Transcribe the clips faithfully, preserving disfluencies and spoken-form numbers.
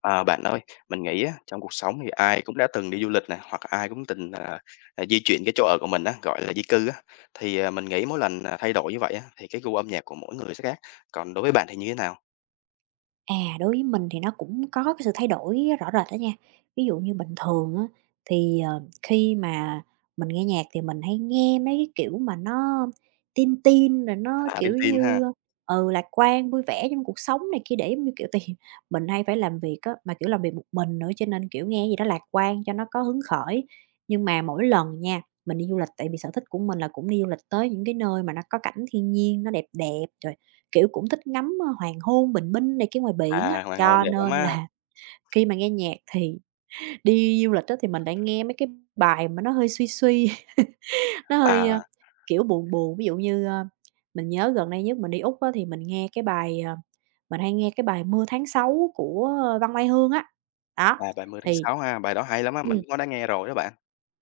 À, bạn ơi, mình nghĩ á, trong cuộc sống thì ai cũng đã từng đi du lịch nè, hoặc ai cũng từng, à, à, di chuyển cái chỗ ở của mình á, gọi là, di cư á. Thì, à, mình nghĩ mỗi lần, à, thay đổi như vậy á, thì cái gu âm nhạc của mỗi người sẽ khác. Còn đối với bạn thì như thế nào? À, Đối với mình thì nó cũng có cái sự thay đổi rõ rệt đó nha. Ví dụ như bình thường á, thì, ờ, khi mà mình nghe nhạc thì mình hay nghe mấy cái kiểu mà nó tin tin rồi nó, À, Tin kiểu Tin ha. như, ừ, lạc quan, vui vẻ trong cuộc sống này kia để, giống như kiểu, thì mình hay phải làm việc á, mà, kiểu, làm việc một mình nữa cho nên, kiểu, nghe gì đó lạc quan cho nó có hứng khởi. Nhưng mà mỗi lần nha, mình đi du lịch tại vì sở thích của mình là cũng đi du lịch tới những cái nơi mà nó có cảnh thiên nhiên nó đẹp đẹp, rồi kiểu, cũng thích ngắm, ơ, hoàng hôn, bình minh này kia ngoài biển á, à, Hoàng hôn cho đẹp lắm nên á. là khi mà nghe nhạc thì đi du lịch á thì mình lại nghe mấy cái bài mà nó hơi suy suy, nó hơi, ơ, à, kiểu, buồn buồn. Ví dụ như, ơ, mình nhớ gần đây nhất mình đi Úc á thì mình nghe cái bài, ờ mình hay nghe cái bài "Mưa Tháng Sáu" của ờ, Văn Mai Hương á. Đó, à, "Ngày thì ba mươi tháng sáu" ha, bài đó hay lắm á, ừm, mình cũng có đã nghe rồi đó bạn.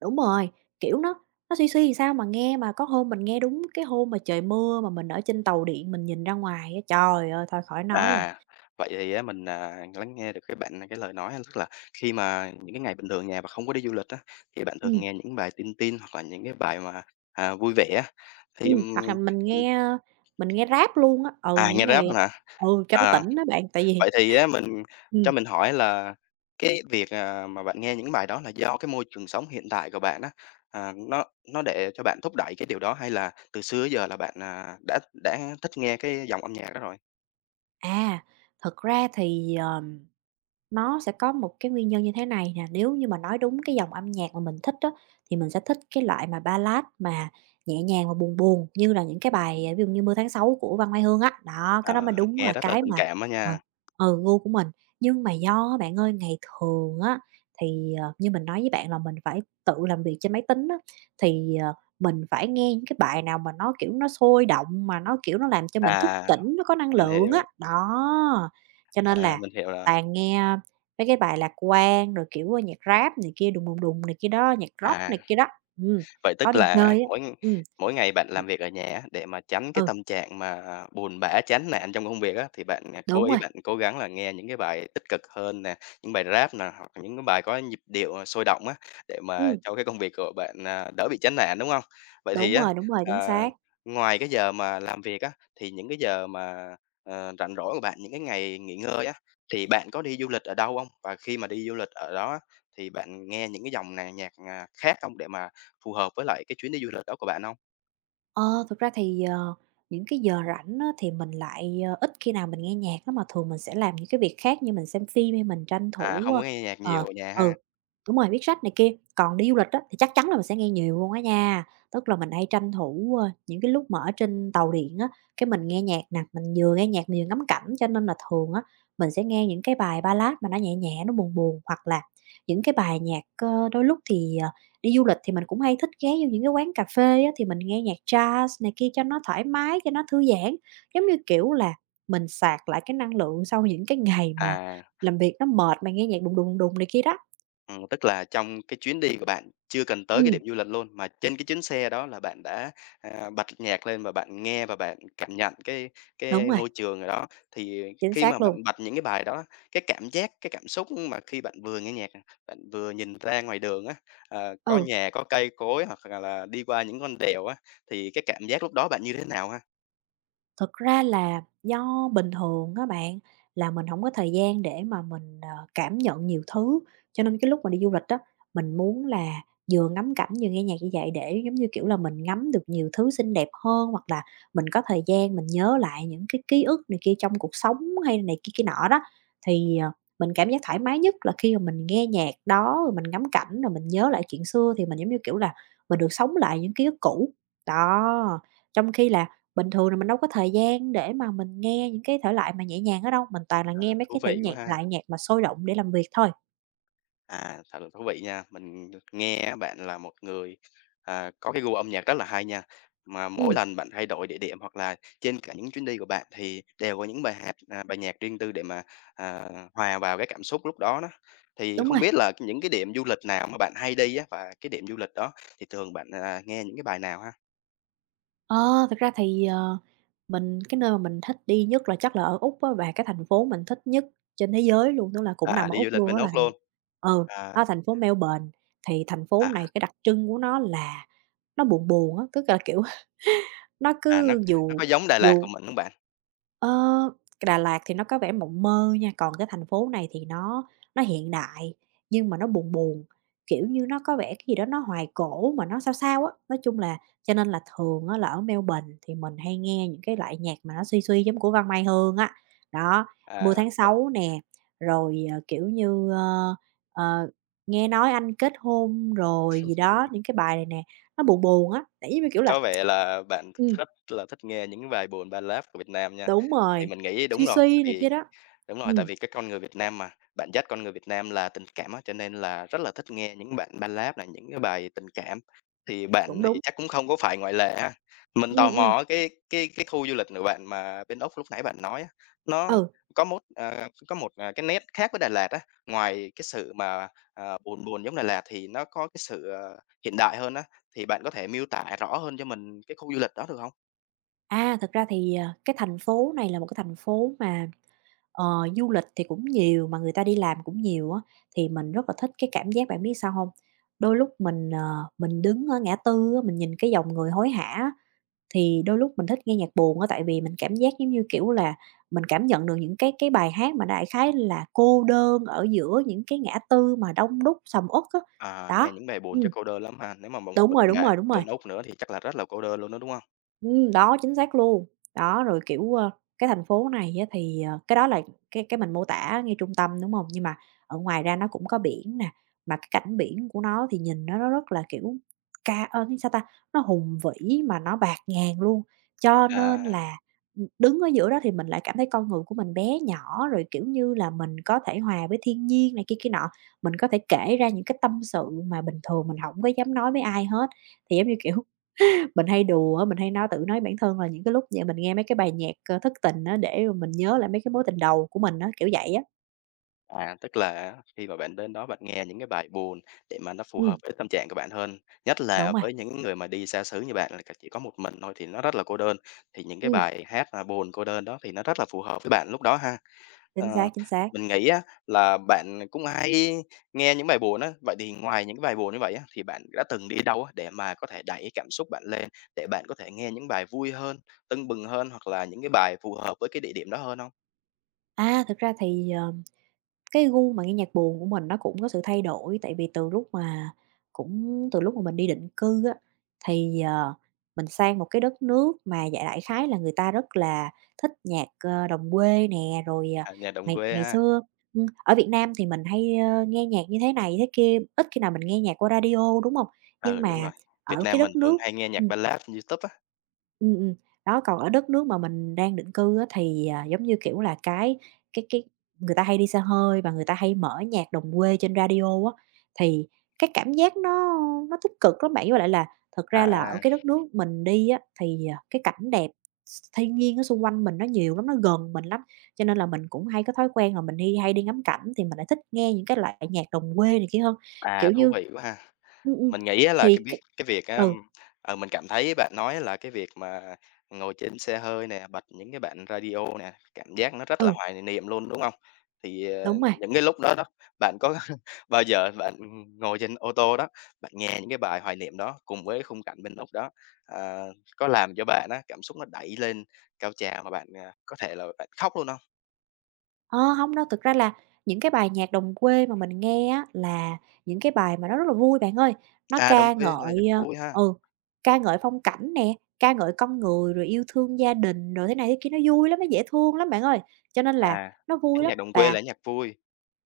đúng rồi, kiểu, nó nó suy suy làm sao mà nghe mà có hôm mình nghe đúng cái hôm mà trời mưa mà mình ở trên tàu điện mình nhìn ra ngoài á, trời ơi, thôi khỏi nói rồi. À, vậy thì á mình, à, lắng nghe được cái bạn cái lời nói á, tức là khi mà những cái ngày bình thường nhà mà không có đi du lịch á, thì bạn thường Ừm. nghe những bài Tin Tin hoặc là những cái bài mà, à, vui vẻ á, thì, Ừm, hoặc ừm, là mình nghe, ơ, mình nghe Rap luôn á, ừ, à, nghe những Rap ngày hả? ừ, cho nó À, tỉnh á bạn, tại vì vậy thì á mình cho ừm, mình hỏi là cái việc, à, mà bạn nghe những bài đó là do cái môi trường sống hiện tại của bạn á, à, nó nó để cho bạn thúc đẩy cái điều đó hay là từ xưa tới giờ là bạn, à, đã đã thích nghe cái dòng âm nhạc đó rồi? à, thật ra thì, ờ nó sẽ có một cái nguyên nhân như thế này nè, nếu như mà nói đúng cái dòng âm nhạc mà mình thích đó thì mình sẽ thích cái loại mà ballad mà nhẹ nhàng và buồn buồn như là những cái bài, à, ví dụ như "Mưa Tháng Sáu" của Văn Mai Hương á. Đó, cái đó Ờ, mới đúng nghe là rất là cái tình mà cảm đó ờ, nha. ừ, gu của mình. Nhưng mà do bạn ơi, ngày thường á, thì, ờ, như mình nói với bạn là mình phải tự làm việc trên máy tính á, thì, ờ, mình phải nghe những cái bài nào mà nó, kiểu, nó sôi động, mà nó, kiểu, nó làm cho mình À. thức tỉnh, nó có năng Mình lượng á. hiểu, Đó, cho nên à, là mình hiểu rồi. toàn nghe mấy cái bài Lạc Quan rồi, kiểu, ơ, nhạc Rap này kia, đùng, đùng, đùng này kia đó, nhạc Rock À, này kia đó. Ừm, vậy có tức đi là chơi á. mỗi Ừm. mỗi ngày bạn làm việc ở nhà á, để mà tránh cái Ừ, tâm trạng mà buồn bã, chán nản trong công việc á, thì bạn, à, cố đúng ý rồi, bạn cố gắng là nghe những cái bài tích cực hơn nè, những bài Rap nè, hoặc là những cái bài có nhịp điệu, à, sôi động á, để mà ừm, cho cái công việc của bạn, à, đỡ bị chán nản, đúng không? Vậy thì đúng á, rồi, đúng rồi, chính à, xác. ngoài cái giờ mà làm việc á, thì những cái giờ mà, ờ, rảnh rỗi của bạn, những cái ngày nghỉ ngơi á, thì bạn có đi du lịch ở đâu không? Và khi mà đi du lịch ở đó á, thì bạn nghe những cái dòng nà nhạc, à, khác không để mà phù hợp với lại cái chuyến đi du lịch đó của bạn không? Ờ, thực ra thì, ờ, những cái giờ rảnh á thì mình lại, ờ, ít khi nào mình nghe nhạc lắm, mà thường mình sẽ làm những cái việc khác như mình xem phim hay mình tranh À, thủ, không ơ, có nghe nhạc nhiều ờ, ở nhà ừ, ha? đúng rồi, viết sách này kia. Còn đi du lịch á thì chắc chắn là mình sẽ nghe nhiều luôn á nha, tức là mình hay tranh thủ, ơ, những cái lúc mà ở trên tàu điện á, cái mình nghe nhạc nè, mình vừa nghe nhạc mình vừa ngắm cảnh, cho nên là thường á mình sẽ nghe những cái bài ballad mà nó nhẹ nhẹ, nó buồn buồn, hoặc là những cái bài nhạc, ơ, đôi lúc thì, ờ đi du lịch thì mình cũng hay thích ghé vô những cái quán cà phê á, thì mình nghe nhạc jazz này kia cho nó thoải mái, cho nó thư giãn. Giống như, kiểu là, mình sạc lại cái năng lượng sau những cái ngày mà À, làm việc nó mệt, mà nghe nhạc đùng, đùng, đùng này kia đó. ừm, tức là trong cái chuyến đi của bạn chưa cần tới cái điểm Ừm, du lịch luôn, mà trên cái chuyến xe đó là bạn đã, à, bật nhạc lên và bạn nghe và bạn cảm nhận cái đúng cái rồi, môi trường ở đó. Thì chính khi mà xác bạn luôn. bật những cái bài đó, cái cảm giác, cái cảm xúc mà khi bạn vừa nghe nhạc bạn vừa nhìn ra ngoài đường á, ờ, có Ừ. nhà, có cây cối hoặc là là đi qua những con đèo á, thì cái cảm giác lúc đó bạn như thế nào ha? Thực ra là do bình thường các bạn, là mình không có thời gian để mà mình, ờ, cảm nhận nhiều thứ, cho nên cái lúc mà đi du lịch đó mình muốn là vừa ngắm cảnh vừa nghe nhạc như vậy để, giống như kiểu là, mình ngắm được nhiều thứ xinh đẹp hơn, hoặc là mình có thời gian mình nhớ lại những cái ký ức này kia trong cuộc sống hay này kia kia nọ đó. Thì, ờ, mình cảm giác thoải mái nhất là khi mà mình nghe nhạc đó, rồi mình ngắm cảnh, rồi mình nhớ lại chuyện xưa thì mình, giống như kiểu là, mình được sống lại những ký ức cũ. Đó, trong khi là bình thường là mình đâu có thời gian để mà mình nghe những cái thể loại mà nhẹ nhàng đó đâu, mình toàn là À, nghe mấy thú cái thể vị nhạc quá ha! loại nhạc mà sôi động để làm việc thôi. À, thật là thú vị nha. Mình nghe á bạn là một người, à, có cái gu âm nhạc rất là hay nha. Mà mỗi Ừm, lần bạn thay đổi địa điểm hoặc là trên cả những chuyến đi của bạn thì đều có những bài hát, à, bài nhạc riêng tư để mà, à, hòa vào cái cảm xúc lúc đó đó. Thì đúng không rồi. biết là những cái điểm du lịch nào mà bạn hay đi á, và cái điểm du lịch đó thì thường bạn, à, nghe những cái bài nào ha? Ờ, thực ra thì, ờ, mình cái nơi mà mình thích đi nhất là chắc là ở Úc á, và cái thành phố mình thích nhất trên thế giới luôn, tức là cũng À, nằm ở đi du Úc lịch luôn bên đó là Úc thành luôn. ừ, À, đó là thành phố Melbourne. Thì thành phố à, này cái đặc trưng của nó là nó buồn buồn á, tức là, kiểu, nó à, nó cứ nó dù có giống Đà Lạt của dù mình không bạn? ơ, Đà Lạt thì nó có vẻ mộng mơ nha, còn cái thành phố này thì nó nó hiện đại nhưng mà nó buồn buồn, kiểu như, nó có vẻ cái gì đó nó hoài cổ mà nó sao sao á. Nói chung là cho nên là thường á là ở Melbourne thì mình hay nghe những cái loại nhạc mà nó suy suy giống của Văn Mai Hương á. Đó, Mưa À, Tháng mình Sáu nè, rồi, ờ, kiểu như, ơ, ờ, Nghe Nói Anh Kết Hôn rồi gì đó, những cái bài này nè, nó buồn buồn á, tại giống như, kiểu là có vẻ là bạn ừm. rất là thích nghe những bài buồn ballad của Việt Nam nha. Đúng Thì rồi, mình nghĩ đúng "Suy rồi, tại suy" này vì kia đó. đúng rồi, tại Ừm, vì cái con người Việt Nam mà, bản chất con người Việt Nam là tình cảm á, cho nên là rất là thích nghe những bản Ballad này, những cái bài tình cảm. Thì cũng bạn đúng. thì chắc cũng không có phải ngoại lệ ha. Mình tò Ừm, ừm, mò á, cái cái cái khu du lịch của bạn mà bên Úc lúc nãy bạn nói á, nó ừ. có một ờ, có một, à, cái nét khác với Đà Lạt á, ngoài cái sự mà, ờ, buồn buồn giống Đà Lạt thì nó có cái sự, ờ, hiện đại hơn á, thì bạn có thể miêu tả rõ hơn cho mình cái khu du lịch đó được không? À, thật ra thì, ờ, cái thành phố này là một cái thành phố mà, ờ, du lịch thì cũng nhiều, mà người ta đi làm cũng nhiều á, thì mình rất là thích cái cảm giác bạn biết sao hông? Đôi lúc mình, ờ, mình đứng ở ngã tư á, mình nhìn cái dòng người hối hả á, thì đôi lúc mình thích nghe nhạc buồn á, tại vì mình cảm giác giống như, kiểu là, mình cảm nhận được những cái cái bài hát mà đại khái là cô đơn ở giữa những cái ngã tư mà đông đúc, sầm uất á. À, nghe Đó, những bài buồn chắc ừm. cô đơn lắm ha? Nếu mà một Đúng mình rồi, đúng bạn rồi, đúng rồi. bên Úc nữa thì chắc là rất là cô đơn luôn đó, đúng không? Ừm, đó, chính xác luôn. Đó, rồi, kiểu, ơ, cái thành phố này á thì, ờ cái đó là cái cái mình mô tả ngay trung tâm, đúng hông? Nhưng mà ở ngoài ra nó cũng có biển nè, mà cái cảnh biển của nó thì nhìn nó nó rất là, kiểu, ca ơ, sao ta, nó hùng vĩ mà nó bạt ngàn luôn. Cho À. nên là, ừm, đứng ở giữa đó thì mình lại cảm thấy con người của mình bé nhỏ, rồi, kiểu như là, mình có thể hòa với thiên nhiên này kia kia nọ. Mình có thể kể ra những cái tâm sự mà bình thường mình hổng có dám nói với ai hết. Thì giống như, kiểu mình hay đùa á, mình hay nói tự nói bản thân là những cái lúc vậy mình nghe mấy cái bài nhạc, ơ, thất tình á, để mà mình nhớ lại mấy cái mối tình đầu của mình á, kiểu vậy á. À, tức là á, khi mà bạn đến đó bạn nghe những cái bài buồn để mà nó phù hợp Ừm, với tâm trạng của bạn hơn, nhất đúng là rồi, với những người mà đi xa xứ như bạn là c chỉ có một mình thôi thì nó rất là cô đơn, thì những cái ừm, bài hát, à, buồn cô đơn đó thì nó rất là phù hợp với bạn lúc đó ha. chính Ờ, xác, chính xác. mình nghĩ á là bạn cũng hay nghe những bài buồn á, vậy thì ngoài những cái bài buồn như vậy á, thì bạn đã từng đi đâu á để mà có thể đẩy cảm xúc bạn lên, để bạn có thể nghe những bài vui hơn, tưng bừng hơn hoặc là những cái bài phù hợp với cái địa điểm đó hơn không? À, thực ra thì, ờ Cái gu mà nghe nhạc buồn của mình nó cũng có sự thay đổi, tại vì từ lúc mà cũng từ lúc mà mình đi định cư á, thì, ờ, mình sang một cái đất nước mà dạ đại khái là người ta rất là thích nhạc, ờ, đồng quê nè, rồi, à, À, nhà đồng ngày quê ngày ha. xưa ừm, ở Việt Nam thì mình hay, ơ, nghe nhạc như thế này thế kia, ít khi nào mình nghe nhạc qua radio, đúng không? Nhưng Ừ, đúng mà rồi. Việt ở cái Nam mình đất thường nước hay nghe nhạc ừm. Ballad trên YouTube á. Ừm, ừm. Đó, còn ở đất nước mà mình đang định cư á thì, à, giống như, kiểu là, cái cái cái người ta hay đi xe hơi và người ta hay mở nhạc đồng quê trên radio á, thì cái cảm giác nó nó tích cực lắm bạn. Với lại là thật ra là ở À, cái đất nước mình đi á thì, à, cái cảnh đẹp s thiên nhiên ở xung quanh mình nó nhiều lắm, nó gần mình lắm, cho nên là mình cũng hay có thói quen là mình đi hay đi ngắm cảnh thì mình lại thích nghe những cái loại nhạc đồng quê này kia hơn. à, Kiểu thú như vị quá ha. ừm, ừm, Mình nghĩ á là cái thì biết cái cái việc á, ừ, ờ, mình cảm thấy bạn nói là cái việc mà ngồi trên xe hơi nè, bật những cái bản radio nè, cảm giác nó rất là ừ, hoài niệm luôn, đúng không? Thì, ờ, đúng rồi. những cái lúc đó đó, bạn có bao giờ bạn ngồi trên ô tô đó, bạn nghe những cái bài hoài niệm đó cùng với khung cảnh bên lúc đó, ờ, có làm cho bạn á, cảm xúc nó đẩy lên cao trào mà bạn, à, có thể là bạn khóc luôn không? Ờ, hông đâu, thực ra là những cái bài nhạc đồng quê mà mình nghe á, là những cái bài mà nó rất là vui bạn ơi. Nó À, đồng ca quê là nhạc ngợi, ờ vui ha. ừ, ca ngợi phong cảnh nè, ca ngợi con người, rồi yêu thương gia đình, rồi thế này thế kia, nó vui lắm, nó dễ thương lắm bạn ơi. Cho nên là À, nó cái vui lắm nhạc đồng quê và. là nhạc vui,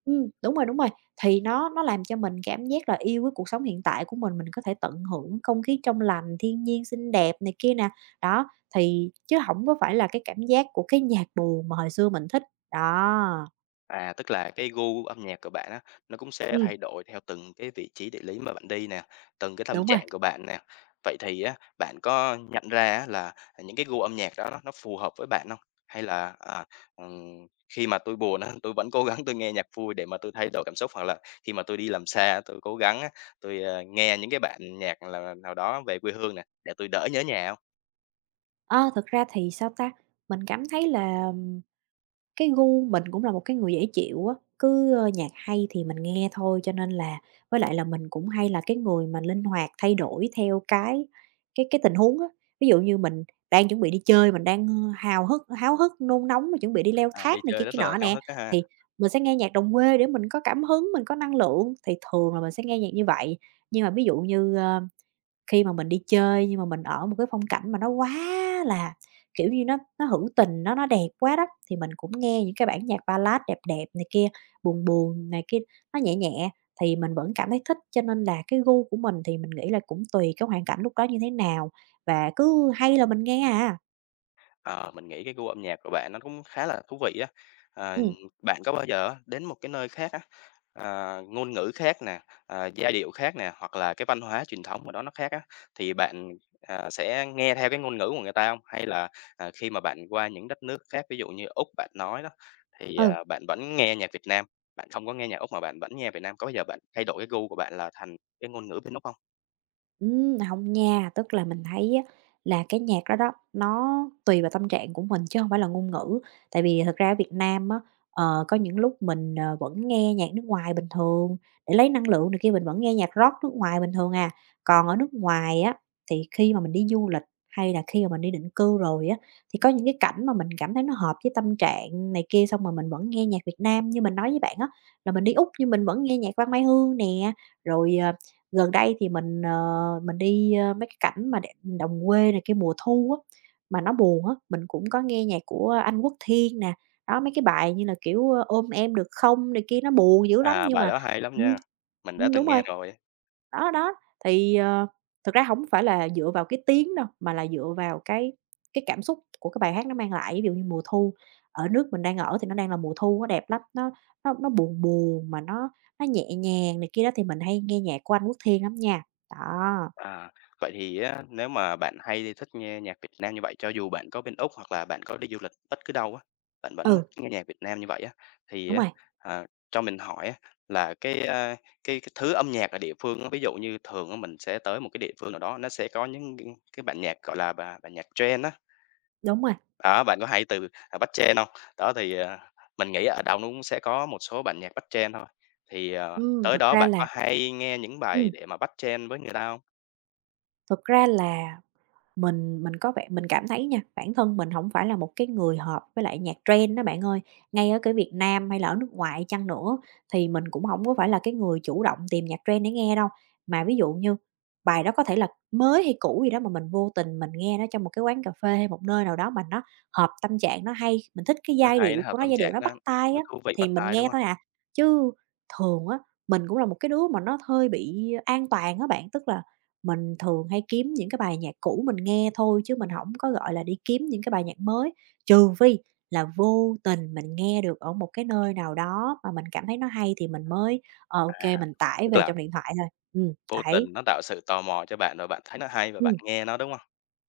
Ừm, đúng rồi, đúng rồi. Thì nó nó làm cho mình cảm giác là yêu với cuộc sống hiện tại của mình, mình có thể tận hưởng không khí trong lành, thiên nhiên xinh đẹp này kia nè. Đó, thì chứ không có phải là cái cảm giác của cái nhạc buồn mà hồi xưa mình thích, đó, à, tức là cái gu âm nhạc của bạn á, nó cũng sẽ ừm, thay đổi theo từng cái vị trí địa lý mà bạn đi nè, từng cái tâm đúng rồi. trạng của bạn nè. Vậy thì á, bạn có nhận ra á là những cái gu âm nhạc đó nó nó phù hợp với bạn không? Hay là, à, ừm, khi mà tôi buồn á, tôi vẫn cố gắng tôi nghe nhạc vui để mà tôi thay đổi cảm xúc, hoặc là khi mà tôi đi làm xa tôi cố gắng á, tôi ờ, nghe những cái bản nhạc là nào đó về quê hương nè, để tôi đỡ nhớ nhà hông? Ơ, thực ra thì, sao ta, mình cảm thấy là cái gu mình cũng là một cái người dễ chịu á, cứ, ơ, nhạc hay thì mình nghe thôi, cho nên là với lại là mình cũng hay là cái người mà linh hoạt thay đổi theo cái cái cái tình huống á. Ví dụ như mình đang chuẩn bị đi chơi, mình đang, hào hức háo hức, nôn nóng mà chuẩn bị đi leo À, đi thác này chơi kia rất kia là nọ háo nè, hức á ha. thì mình sẽ nghe nhạc đồng quê để mình có cảm hứng, mình có năng lượng, thì thường là mình sẽ nghe nhạc như vậy. Nhưng mà ví dụ như, Khi mà mình đi chơi nhưng mà mình ở một cái phong cảnh mà nó quá là, kiểu như, nó nó hữu tình, nó nó đẹp quá đó, thì mình cũng nghe những cái bản nhạc ballad đẹp đẹp này kia, buồn buồn này kia, nó nhẹ nhẹ thì mình vẫn cảm thấy thích. Cho nên là cái gu của mình thì mình nghĩ là cũng tùy cái hoàn cảnh lúc đó như thế nào và cứ hay là mình nghe à. Ờ, mình nghĩ cái gu âm nhạc của bạn nó cũng khá là thú vị á. Ờ, Ừ, bạn có bao giờ á, đến một cái nơi khác á, à, ngôn ngữ khác nè, à, giai điệu khác nè, hoặc là cái văn hóa truyền thống của đó nó khác á, thì bạn, à, sẽ nghe theo cái ngôn ngữ của người ta không? Hay là, à, khi mà bạn qua những đất nước khác, ví dụ như Úc bạn nói đó, thì, ừ. à, bạn vẫn nghe nhạc Việt Nam, bạn không có nghe nhạc Úc mà bạn vẫn nghe Việt Nam, có bao giờ bạn thay đổi cái gu của bạn là thành cái ngôn ngữ bên Úc không? Ừm, hông nha, tức là mình thấy á là cái nhạc đó đó, nó tùy vào tâm trạng của mình chứ không phải là ngôn ngữ. Tại vì thật ra ở Việt Nam á, ờ, có những lúc mình, ờ, vẫn nghe nhạc nước ngoài bình thường, để lấy năng lượng này kia mình vẫn nghe nhạc rock nước ngoài bình thường à. Còn ở nước ngoài á, thì khi mà mình đi du lịch hay là khi mà mình đi định cư rồi á, thì có những cái cảnh mà mình cảm thấy nó hợp với tâm trạng này kia, xong rồi mình vẫn nghe nhạc Việt Nam. Như mình nói với bạn á, là mình đi Úc nhưng mình vẫn nghe nhạc Văn Mai Hương nè, rồi, ờ, Gần đây thì mình, ờ, mình đi, ơ, mấy cái cảnh mà đ đồng quê này cái mùa thu á, mà nó buồn á, mình cũng có nghe nhạc của Anh Quốc Thiên nè. Đó, mấy cái bài như là, kiểu, ơ, "Ôm Em Được Không" này kia, nó buồn dữ lắm À, nhưng bài mà đó hay lắm ừm, nha, mình đã ừm, từng đúng nghe rồi. rồi. Đó, đó, thì, ờ, thực ra không phải là dựa vào cái tiếng đâu, mà là dựa vào cái cái cảm xúc của cái bài hát nó mang lại. Ví dụ như mùa thu, ở nước mình đang ở thì nó đang là mùa thu, nó đẹp lắm, nó nó nó buồn buồn mà nó nó nhẹ nhàng này kia đó, thì mình hay nghe nhạc của anh Quốc Thiên lắm nha. Đó. À, vậy thì á, nếu mà bạn hay thích nghe nhạc Việt Nam như vậy, cho dù bạn có bên Úc hoặc là bạn có đi du lịch bất cứ đâu á, bạn vẫn Ừ, thích nghe nhạc Việt Nam như vậy á, thì đúng á, rồi, à, cho mình hỏi á, là cái, a, cái cái thứ âm nhạc ở địa phương á, ví dụ như thường á, mình sẽ tới một cái địa phương nào đó, nó sẽ có những cái cái bản nhạc, gọi là, bà bản nhạc trend á, đúng rồi. đó, bạn có hay từ, à, bắt trend không? Đó, thì, à, mình nghĩ ở đâu nó cũng sẽ có một số bản nhạc bắt trend thôi, thì, ờ, Ừm, tới thực đó ra bạn có là hay nghe những bài ừm, để mà bắt trend với người ta không? thực ra là Mình mình có vẻ mình cảm thấy nha, bản thân mình không phải là một cái người hợp với lại nhạc trend đó bạn ơi. Ngay ở cái Việt Nam hay là ở nước ngoài chăng nữa thì mình cũng không có phải là cái người chủ động tìm nhạc trend để nghe đâu. Mà ví dụ như bài đó có thể là mới hay cũ gì đó mà mình vô tình mình nghe nó trong một cái quán cà phê hay một nơi nào đó mà nó hợp tâm trạng, nó hay, mình thích cái Nó giai hay, nó điệu hợp của nó, tâm giai điệu trạng, nó nó bắt tai nó á, thú vị, thì bắt mình tai, đúng nghe hông? thôi à. Chứ thường á, mình cũng là một cái đứa mà nó hơi bị an toàn á bạn, tức là mình thường hay kiếm những cái bài nhạc cũ mình nghe thôi chứ mình hổng có, gọi là, đi kiếm những cái bài nhạc mới, trừ phi là vô tình mình nghe được ở một cái nơi nào đó mà mình cảm thấy nó hay thì mình mới, ờ, ô kê, À, mình tải tức về là trong điện thoại thôi. Ừm, vô tình đấy, nó tạo sự tò mò cho bạn, rồi bạn thấy nó hay và bạn ừm, nghe nó, đúng hông?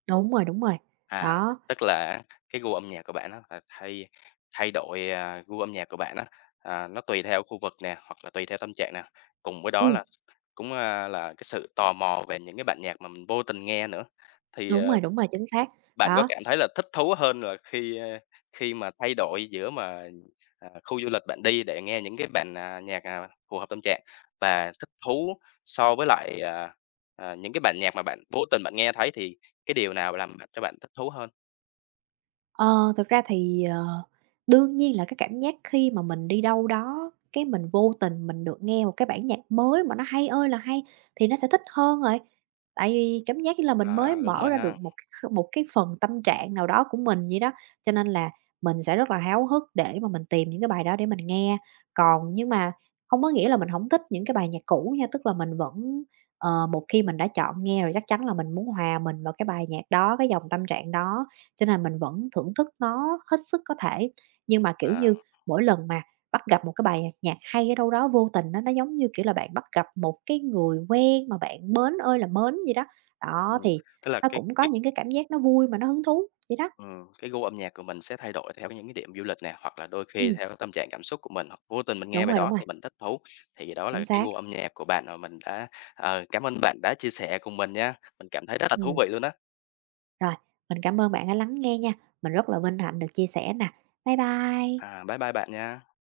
đúng rồi, đúng rồi. À, Đó, tức là á cái gu âm nhạc của bạn á là thay thay đổi, à, gu âm nhạc của bạn á, à, nó tùy theo khu vực nè, hoặc là tùy theo tâm trạng nè, cùng với đó ừm, là cũng, a, là cái sự tò mò về những cái bản nhạc mà mình vô tình nghe nữa. Thì, đúng ờ, rồi, đúng rồi, chính xác. bạn có Đó. cảm thấy là thích thú hơn là khi, ơ, khi mà thay đổi giữa mà, à, khu du lịch bạn đi để nghe những cái bản, à, nhạc, à, phù hợp tâm trạng và thích thú so với lại, à, à, những cái bản nhạc mà bạn vô tình bạn nghe thấy thì cái điều nào làm bạn cho bạn thích thú hơn? Ờ, thực ra thì, ờ, đương nhiên là cái cảm giác khi mà mình đi đâu đó, cái mình vô tình mình được nghe một cái bản nhạc mới mà nó hay ơi là hay thì nó sẽ thích hơn rồi. Tại vì cảm giác như là mình mới À, đúng mở rồi ra ha. được một cái kh một cái phần tâm trạng nào đó của mình vậy đó, cho nên là mình sẽ rất là háo hức để mà mình tìm những cái bài đó để mình nghe. Còn nhưng mà không có nghĩa là mình không thích những cái bài nhạc cũ nha, tức là mình vẫn ờ, một khi mình đã chọn nghe rồi chắc chắn là mình muốn hòa mình vào cái bài nhạc đó, cái dòng tâm trạng đó. Cho nên mình vẫn thưởng thức nó hết sức có thể, nhưng mà, kiểu À, như, mỗi lần mà bắt gặp một cái bài nhạc hay ở đâu đó vô tình á, nó giống như, kiểu là, bạn bắt gặp một cái người quen mà bạn mến ơi là mến gì đó. Đó, ừm, thì tức là nó cái cũng có cái những cái cảm giác nó vui mà nó hứng thú, vậy đó. Ừm, cái gu âm nhạc của mình sẽ thay đổi theo những cái điểm du lịch nè, hoặc là đôi khi Ừm, theo cái tâm trạng cảm xúc của mình, hoặc vô tình mình nghe đúng bài rồi, đúng đó rồi, thì mình thích thú. Thì đó chính là cái xác. gu âm nhạc của bạn, và mình đã ờ, cảm ơn bạn đã chia sẻ cùng mình nha. Mình cảm thấy rất là thú Ừm, vị luôn đó. rồi, mình cảm ơn bạn đã lắng nghe nha, mình rất là vinh hạnh được chia sẻ nè. Bye bye. À, bye bye bạn nha.